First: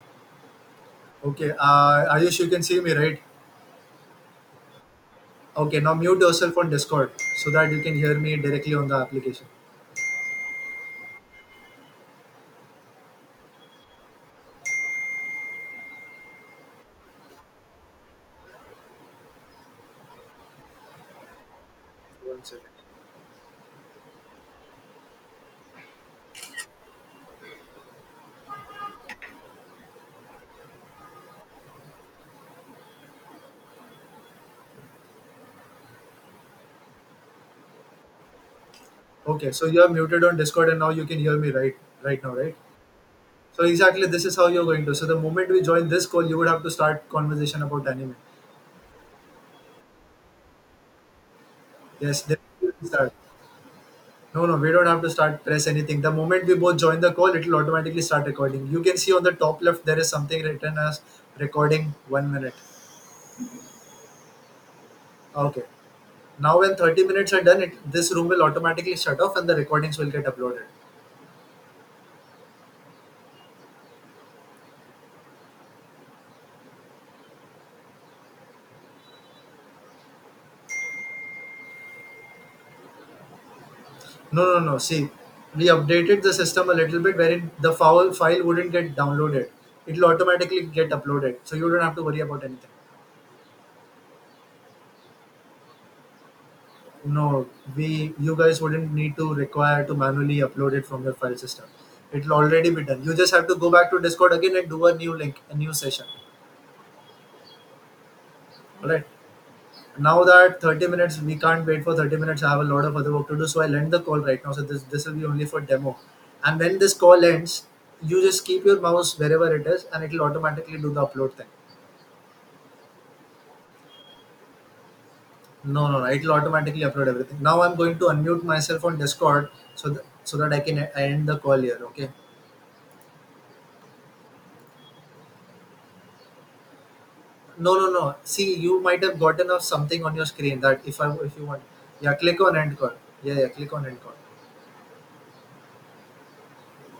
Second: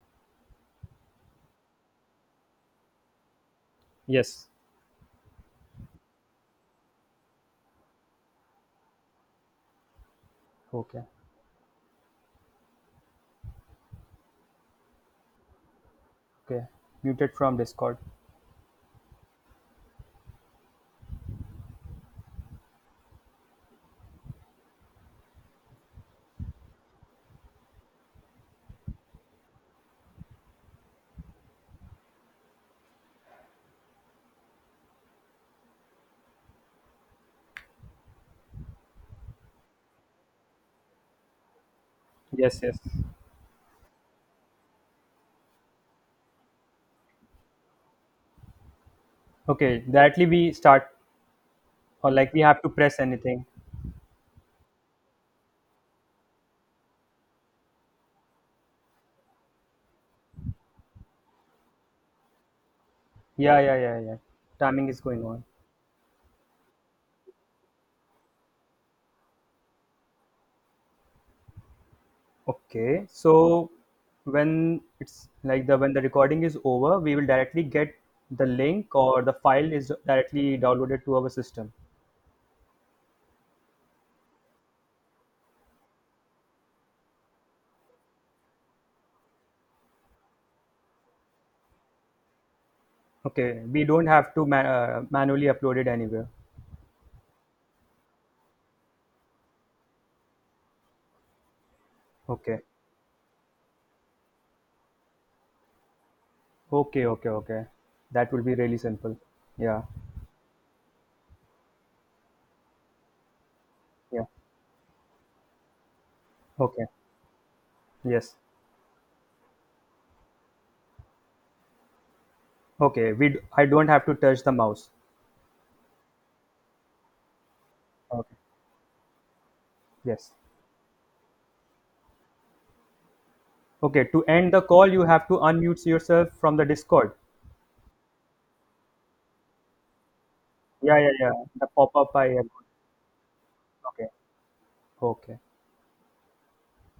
Okay, Ayush, you can see me, right? Yes. Okay, now mute yourself on Discord so that you can hear me directly on the application. Okay, okay. Muted from Discord. One second. Okay, so you are muted on Discord and now you can hear me right now, right? Yes. Yes. So exactly this is how you're going to. So the moment we join this call, you would have to start conversation about anime. Okay, directly we start, or Yes, like then we have we to will press start. anything. No, no, we don't have to start press anything. The moment we both join the call, it will automatically start recording. You can see on the top left there is something written as recording one minute. Yeah, yeah, yeah, yeah. Timing is going on. Okay. Now, when 30 minutes are done, it, this room will automatically shut off and the recordings will get uploaded. Okay, so when it's like the when the recording is over, we will directly get the link, or the file is directly downloaded to our system. No, no, no. See, we updated the system a little bit wherein the foul file wouldn't get downloaded. It'll automatically get uploaded. So you don't have to worry about anything. Okay, we don't have to manually upload it anywhere. No, we you guys wouldn't need to require to manually upload it from your file system. It'll Okay, already be done. You just have to go back to Discord again and do a new link, a new session. okay, okay, okay. That will be really All right. simple. Yeah, Now that 30 minutes, we can't wait for 30 minutes. I have a lot of other work to do, so I'll end the call yeah. right now. So this will be only for demo. And when Okay, this call ends, you yes. just keep your mouse wherever it is and it'll automatically do the upload thing. Okay, I don't have to touch the mouse. No, no, no, it'll automatically upload everything. Now I'm going to Okay. unmute myself on Discord so that Yes. so that I can end the call here. Okay, Okay, to end the call, you have to unmute yourself from the Discord. no, no, no, see, you might have gotten off something on your screen that Yeah, yeah, yeah. if you want. The pop-up Yeah, I click have. on end call. Yeah, click on end Okay. call. Okay.